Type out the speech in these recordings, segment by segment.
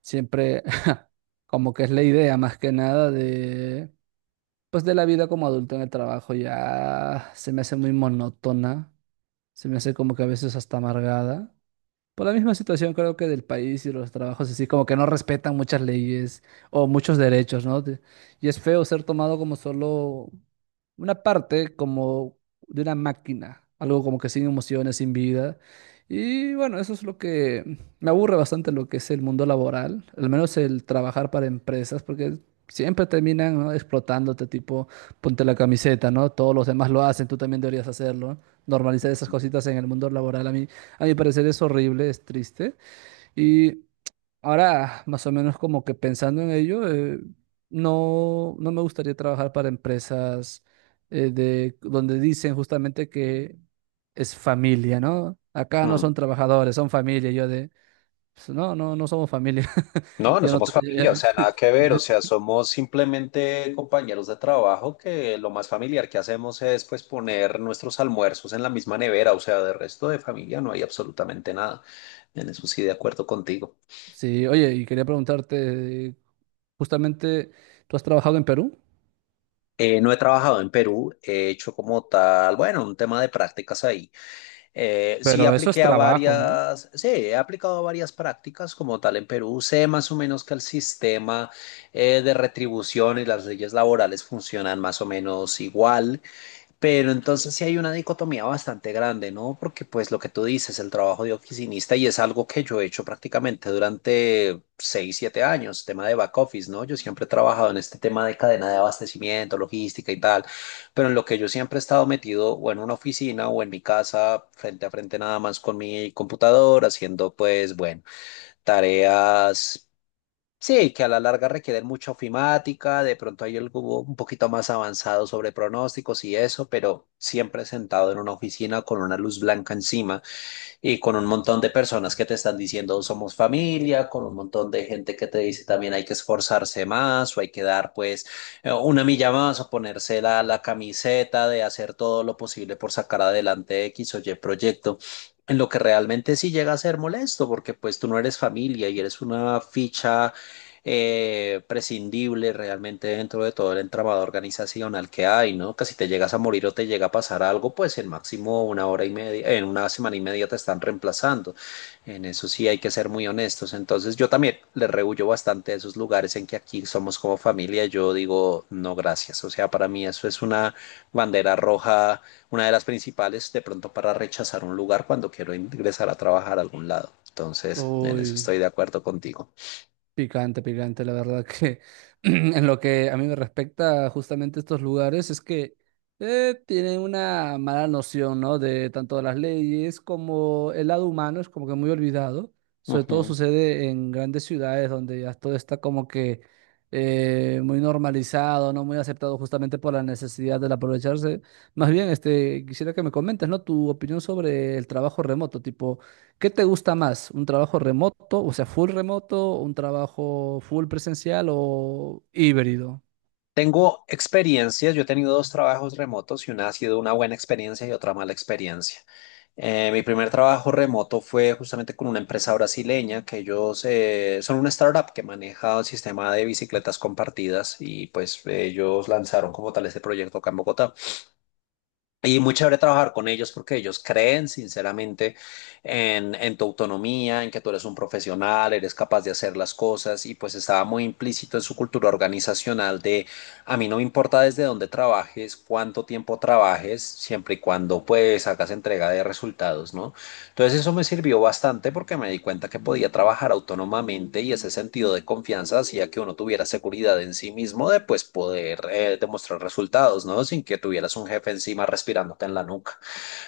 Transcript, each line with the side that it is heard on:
right: Siempre como que es la idea más que nada de, pues de la vida como adulto en el trabajo, ya se me hace muy monótona, se me hace como que a veces hasta amargada. Por la misma situación creo que del país y los trabajos así, como que no respetan muchas leyes o muchos derechos, ¿no? Y es feo ser tomado como solo una parte, como de una máquina, algo como que sin emociones, sin vida. Y bueno, eso es lo que me aburre bastante lo que es el mundo laboral, al menos el trabajar para empresas, porque siempre terminan, ¿no?, explotándote, tipo, ponte la camiseta, ¿no? Todos los demás lo hacen, tú también deberías hacerlo, ¿no? Normalizar esas cositas en el mundo laboral a mi parecer es horrible, es triste. Y ahora, más o menos como que pensando en ello, no me gustaría trabajar para empresas donde dicen justamente que es familia, ¿no? Acá no
left: Mm.
right: son trabajadores, son familia. Y yo de, pues, no somos familia.
left: No, no
right: Yo no...
left: somos familia, o
right: tra-
left: sea, nada que ver, o sea,
right: ya-
left: somos simplemente compañeros de trabajo que lo más familiar que hacemos es pues poner nuestros almuerzos en la misma nevera, o sea, de resto de familia no hay absolutamente nada. En eso sí, de acuerdo contigo.
right: Sí, oye, y quería preguntarte, justamente, tú has trabajado en Perú,
left: No he trabajado en Perú, he hecho como tal, bueno, un tema de prácticas ahí. Sí
right: pero eso es
left: apliqué a
right: trabajo, ¿no?
left: varias, sí, he aplicado a varias prácticas como tal en Perú. Sé más o menos que el sistema de retribución y las leyes laborales funcionan más o menos igual. Pero entonces sí hay una dicotomía bastante grande, ¿no? Porque pues lo que tú dices, el trabajo de oficinista y es algo que yo he hecho prácticamente durante 6 7 años, tema de back office, ¿no? Yo siempre he trabajado en este tema de cadena de abastecimiento, logística y tal, pero en lo que yo siempre he estado metido o en una oficina o en mi casa, frente a frente nada más con mi computador, haciendo pues, bueno, tareas. Sí, que a la larga requieren mucha ofimática, de pronto hay algo un poquito más avanzado sobre pronósticos y eso, pero siempre sentado en una oficina con una luz blanca encima y con un montón de personas que te están diciendo somos familia, con un montón de gente que te dice también hay que esforzarse más o hay que dar pues una milla más o ponerse la camiseta de hacer todo lo posible por sacar adelante X o Y proyecto en lo que realmente sí llega a ser molesto, porque pues tú no eres familia y eres una ficha prescindible realmente dentro de todo el entramado organizacional que hay, ¿no? Que si te llegas a morir o te llega a pasar algo, pues en máximo una hora y media, en una semana y media te están reemplazando. En eso sí hay que ser muy honestos. Entonces yo también le rehuyo bastante a esos lugares en que aquí somos como familia. Yo digo, no, gracias. O sea, para mí eso es una bandera roja, una de las principales de pronto para rechazar un lugar cuando quiero ingresar a trabajar a algún lado. Entonces, en eso
right: Uy.
left: estoy de acuerdo contigo.
right: Picante, picante, la verdad que en lo que a mí me respecta justamente estos lugares es que tienen una mala noción, ¿no?, de tanto de las leyes como el lado humano es como que muy olvidado. Sobre todo
left: Ujú.
right: sucede en grandes ciudades donde ya todo está como que muy normalizado, ¿no? Muy aceptado justamente por la necesidad del aprovecharse. Más bien, este, quisiera que me comentes, ¿no?, tu opinión sobre el trabajo remoto, tipo... ¿Qué te gusta más? ¿Un trabajo remoto, o sea, full remoto, un trabajo full presencial o híbrido?
left: Tengo experiencias, yo he tenido dos trabajos remotos y una ha sido una buena experiencia y otra mala experiencia. Mi primer trabajo remoto fue justamente con una empresa brasileña que ellos son una startup que maneja un sistema de bicicletas compartidas y pues ellos lanzaron como tal este proyecto acá en Bogotá. Y muy chévere trabajar con ellos porque ellos creen sinceramente en tu autonomía, en que tú eres un profesional, eres capaz de hacer las cosas y pues estaba muy implícito en su cultura organizacional de a mí no me importa desde dónde trabajes, cuánto tiempo trabajes, siempre y cuando pues hagas entrega de resultados, ¿no? Entonces eso me sirvió bastante porque me di cuenta que podía trabajar autónomamente y ese sentido de confianza hacía que uno tuviera seguridad en sí mismo de pues poder demostrar resultados, ¿no? Sin que tuvieras un jefe encima respirándote en la nuca.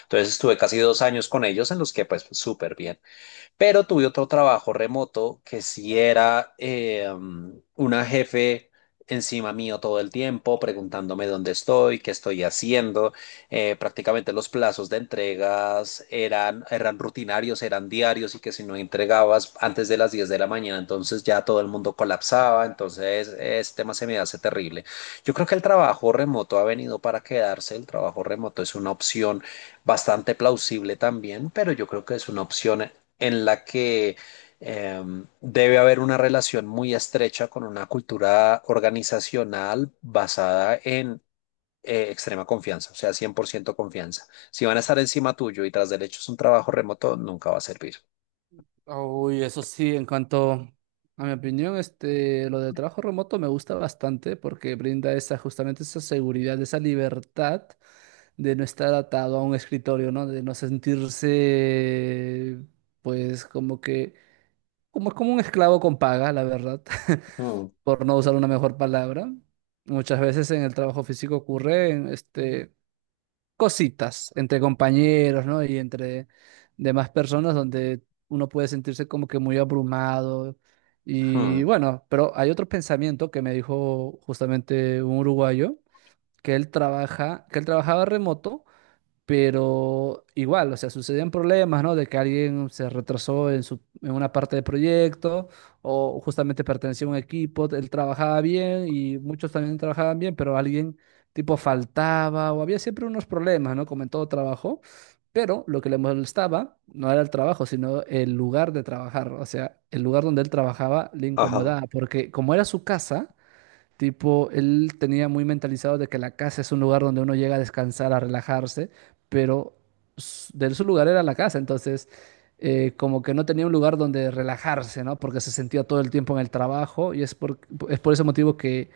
left: Entonces estuve casi 2 años con ellos en los que pues súper bien. Pero tuve otro trabajo remoto que sí era una jefe encima mío todo el tiempo, preguntándome dónde estoy, qué estoy haciendo. Prácticamente los plazos de entregas eran rutinarios, eran diarios y que si no entregabas antes de las 10 de la mañana, entonces ya todo el mundo colapsaba. Entonces, este tema se me hace terrible. Yo creo que el trabajo remoto ha venido para quedarse. El trabajo remoto es una opción bastante plausible también, pero yo creo que es una opción en la que debe haber una relación muy estrecha con una cultura organizacional basada en extrema confianza, o sea, 100% confianza. Si van a estar encima tuyo y tras del hecho es un trabajo remoto, nunca va a servir.
right: Uy, eso sí, en cuanto a mi opinión, este, lo del trabajo remoto me gusta bastante porque brinda esa, justamente esa seguridad, esa libertad de no estar atado a un escritorio, ¿no? De no sentirse, pues, como que como es como un esclavo con paga, la verdad,
left: Mm,
right: por no usar una mejor palabra. Muchas veces en el trabajo físico ocurren este, cositas entre compañeros, ¿no? Y entre demás personas donde uno puede sentirse como que muy abrumado. Y
left: mm,
right: bueno, pero hay otro pensamiento que me dijo justamente un uruguayo, que que él trabajaba remoto pero igual, o sea, sucedían problemas, ¿no? De que alguien se retrasó en su, en una parte del proyecto o justamente pertenecía a un equipo, él trabajaba bien y muchos también trabajaban bien, pero alguien tipo faltaba o había siempre unos problemas, ¿no? Como en todo trabajo, pero lo que le molestaba no era el trabajo, sino el lugar de trabajar, o sea, el lugar donde él trabajaba le
left: ajá,
right: incomodaba, porque como era su casa, tipo, él tenía muy mentalizado de que la casa es un lugar donde uno llega a descansar, a relajarse, pero de su lugar era la casa, entonces como que no tenía un lugar donde relajarse, ¿no? Porque se sentía todo el tiempo en el trabajo y es por ese motivo que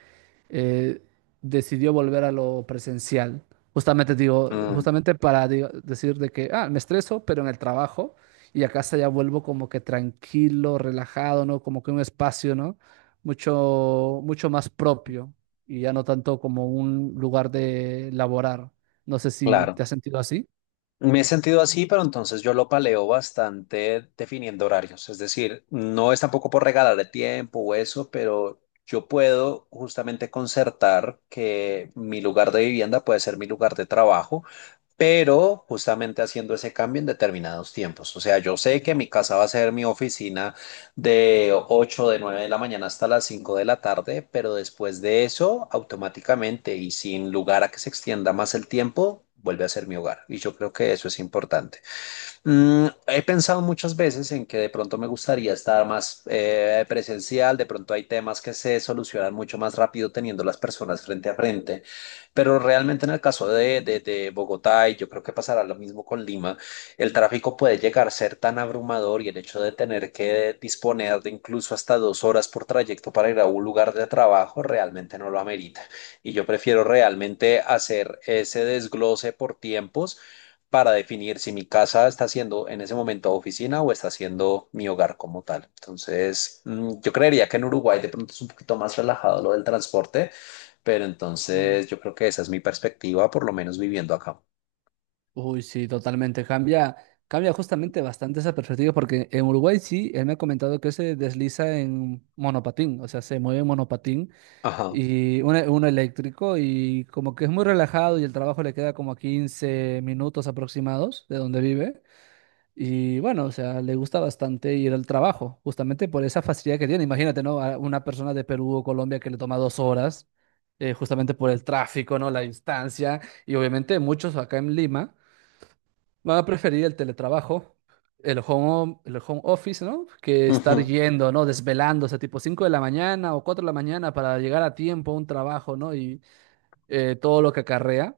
right: eh, decidió volver a lo presencial.
left: mm,
right: Justamente decir de que, ah, me estreso, pero en el trabajo y a casa ya vuelvo como que tranquilo, relajado, ¿no? Como que un espacio, ¿no? Mucho, mucho más propio y ya no tanto como un lugar de laborar. No sé si
left: claro.
right: te has sentido así.
left: Me he sentido así, pero entonces yo lo paleo bastante definiendo horarios. Es decir, no es tampoco por regalarle tiempo o eso, pero yo puedo justamente concertar que mi lugar de vivienda puede ser mi lugar de trabajo pero justamente haciendo ese cambio en determinados tiempos. O sea, yo sé que mi casa va a ser mi oficina de 8 de 9 de la mañana hasta las 5 de la tarde, pero después de eso, automáticamente y sin lugar a que se extienda más el tiempo, vuelve a ser mi hogar. Y yo creo que eso es importante. He pensado muchas veces en que de pronto me gustaría estar más presencial, de pronto hay temas que se solucionan mucho más rápido teniendo las personas frente a frente, pero realmente en el caso de Bogotá, y yo creo que pasará lo mismo con Lima, el tráfico puede llegar a ser tan abrumador y el hecho de tener que disponer de incluso hasta 2 horas por trayecto para ir a un lugar de trabajo realmente no lo amerita. Y yo prefiero realmente hacer ese desglose por tiempos para definir si mi casa está siendo en ese momento oficina o está siendo mi hogar como tal. Entonces, yo creería que en Uruguay de pronto es un poquito más relajado lo del transporte, pero
right: Mm.
left: entonces yo creo que esa es mi perspectiva, por lo menos viviendo acá.
right: Uy, sí, totalmente. Cambia, cambia justamente bastante esa perspectiva porque en Uruguay sí, él me ha comentado que se desliza en monopatín, o sea, se mueve en monopatín
left: Ajá.
right: y uno, uno eléctrico y como que es muy relajado y el trabajo le queda como a 15 minutos aproximados de donde vive. Y bueno, o sea, le gusta bastante ir al trabajo, justamente por esa facilidad que tiene. Imagínate, ¿no? A una persona de Perú o Colombia que le toma dos horas, justamente por el tráfico, ¿no? La distancia. Y obviamente muchos acá en Lima van a preferir el teletrabajo, el home office, ¿no? Que estar
left: Ujú,
right: yendo, ¿no? Desvelándose, tipo 5 de la mañana o 4 de la mañana para llegar a tiempo a un trabajo, ¿no? Y todo lo que acarrea.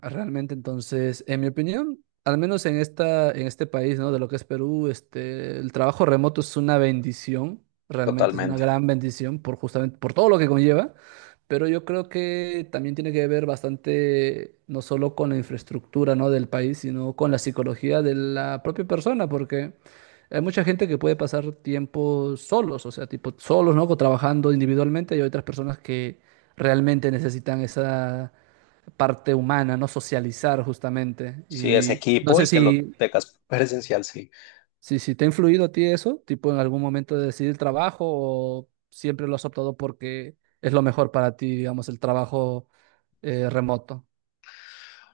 right: Realmente, entonces, en mi opinión, al menos en esta, en este país, ¿no? De lo que es Perú, este, el trabajo remoto es una bendición, realmente es una
left: totalmente.
right: gran bendición por justamente por todo lo que conlleva, pero yo creo que también tiene que ver bastante no solo con la infraestructura, ¿no?, del país, sino con la psicología de la propia persona, porque hay mucha gente que puede pasar tiempo solos, o sea, tipo solos, ¿no? Trabajando individualmente, y hay otras personas que realmente necesitan esa parte humana, no socializar justamente.
left: Sí, es
right: Y no
left: equipo
right: sé
left: y que lo
right: si,
left: tengas presencial, sí.
right: si, si te ha influido a ti eso, tipo en algún momento de decidir trabajo o siempre lo has optado porque es lo mejor para ti, digamos, el trabajo remoto.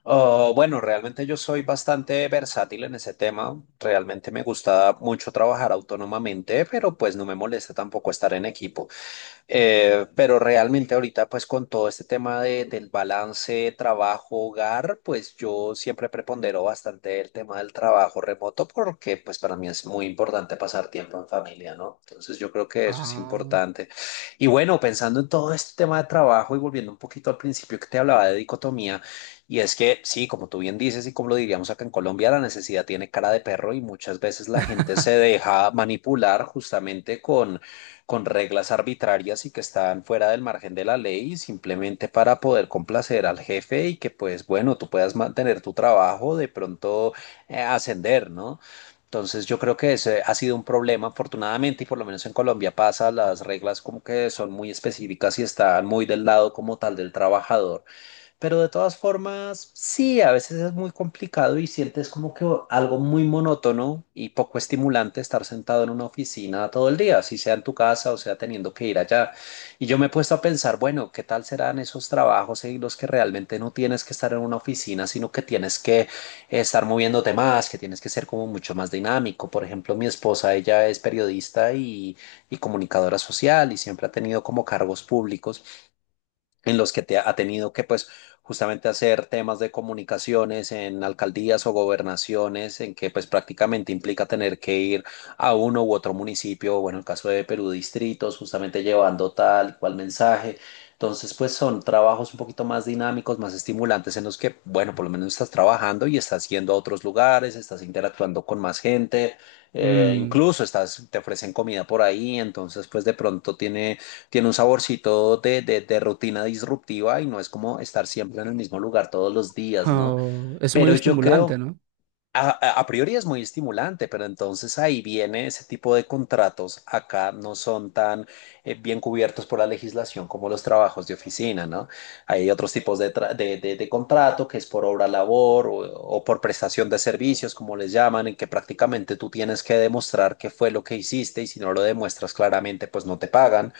left: Oh, bueno, realmente yo soy bastante versátil en ese tema. Realmente me gusta mucho trabajar autónomamente, pero pues no me molesta tampoco estar en equipo. Pero realmente ahorita, pues con todo este tema del balance trabajo-hogar, pues yo siempre prepondero bastante el tema del trabajo remoto porque pues para mí es muy importante pasar tiempo en familia, ¿no? Entonces yo creo que eso es
right: Ah,
left: importante. Y bueno, pensando en todo este tema de trabajo y volviendo un poquito al principio que te hablaba de dicotomía, y es que sí, como tú bien dices y como lo diríamos acá en Colombia, la necesidad tiene cara de perro y muchas veces la gente se deja manipular justamente con reglas arbitrarias y que están fuera del margen de la ley simplemente para poder complacer al jefe y que pues bueno, tú puedas mantener tu trabajo, de pronto ascender, ¿no? Entonces yo creo que ese ha sido un problema, afortunadamente, y por lo menos en Colombia pasa, las reglas como que son muy específicas y están muy del lado como tal del trabajador. Pero de todas formas, sí, a veces es muy complicado y sientes como que algo muy monótono y poco estimulante estar sentado en una oficina todo el día, si sea en tu casa o sea teniendo que ir allá. Y yo me he puesto a pensar, bueno, ¿qué tal serán esos trabajos en los que realmente no tienes que estar en una oficina, sino que tienes que estar moviéndote más, que tienes que ser como mucho más dinámico? Por ejemplo, mi esposa, ella es periodista y comunicadora social y siempre ha tenido como cargos públicos en los que te ha tenido que, pues, justamente hacer temas de comunicaciones en alcaldías o gobernaciones, en que, pues, prácticamente implica tener que ir a uno u otro municipio, o, bueno, en el caso de Perú, distritos, justamente llevando tal y cual mensaje. Entonces, pues, son trabajos un poquito más dinámicos, más estimulantes, en los que, bueno, por lo menos estás trabajando y estás yendo a otros lugares, estás interactuando con más gente,
right: mm,
left: incluso estás, te ofrecen comida por ahí, entonces, pues, de pronto tiene un saborcito de rutina disruptiva y no es como estar siempre en el mismo lugar todos los días, ¿no?
right: oh, es muy
left: Pero yo
right: estimulante,
left: creo
right: ¿no?
left: a, a priori es muy estimulante, pero entonces ahí viene ese tipo de contratos. Acá no son tan bien cubiertos por la legislación como los trabajos de oficina, ¿no? Hay otros tipos de, tra- de contrato que es por obra labor o por prestación de servicios, como les llaman, en que prácticamente tú tienes que demostrar qué fue lo que hiciste y si no lo demuestras claramente, pues no te pagan,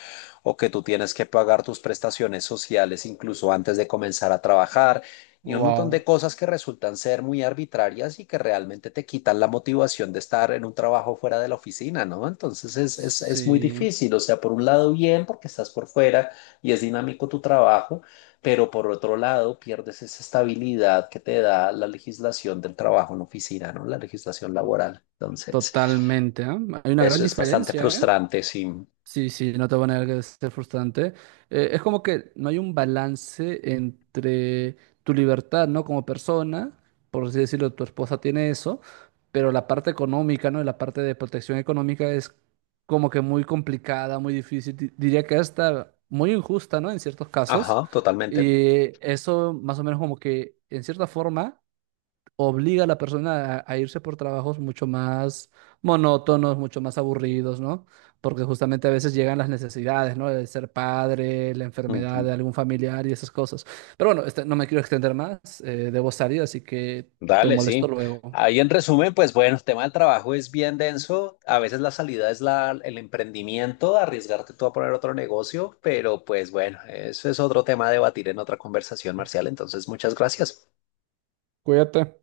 left: o que tú tienes que pagar tus prestaciones sociales incluso antes de comenzar a trabajar y un montón de
right: Wow.
left: cosas que resultan ser muy arbitrarias y que realmente te quitan la motivación de estar en un trabajo fuera de la oficina, ¿no? Entonces es muy
right: Sí,
left: difícil, o sea, por un lado bien porque estás por fuera y es dinámico tu trabajo, pero por otro lado pierdes esa estabilidad que te da la legislación del trabajo en oficina, ¿no? La legislación laboral. Entonces,
right: totalmente, ¿eh? Hay una gran
left: eso es bastante
right: diferencia, ¿eh?
left: frustrante, sí.
right: Sí, sí, no te voy a negar que es frustrante. Es como que no hay un balance entre tu libertad, ¿no?, como persona, por así decirlo, tu esposa tiene eso, pero la parte económica, ¿no? Y la parte de protección económica es como que muy complicada, muy difícil, diría que hasta muy injusta, ¿no? En ciertos casos.
left: Ajá, totalmente.
right: Y eso más o menos como que, en cierta forma obliga a la persona a irse por trabajos mucho más monótonos, mucho más aburridos, ¿no? Porque justamente a veces llegan las necesidades, ¿no? De ser padre, la enfermedad
left: Ujú.
right: de algún familiar y esas cosas. Pero bueno, este, no me quiero extender más, debo salir, así que te
left: Dale,
right: molesto
left: sí.
right: luego.
left: Ahí en resumen, pues bueno, el tema del trabajo es bien denso. A veces la salida es la, el emprendimiento, arriesgarte tú a poner otro negocio, pero pues bueno, eso es otro tema a debatir en otra conversación, Marcial. Entonces, muchas gracias.
right: Cuídate.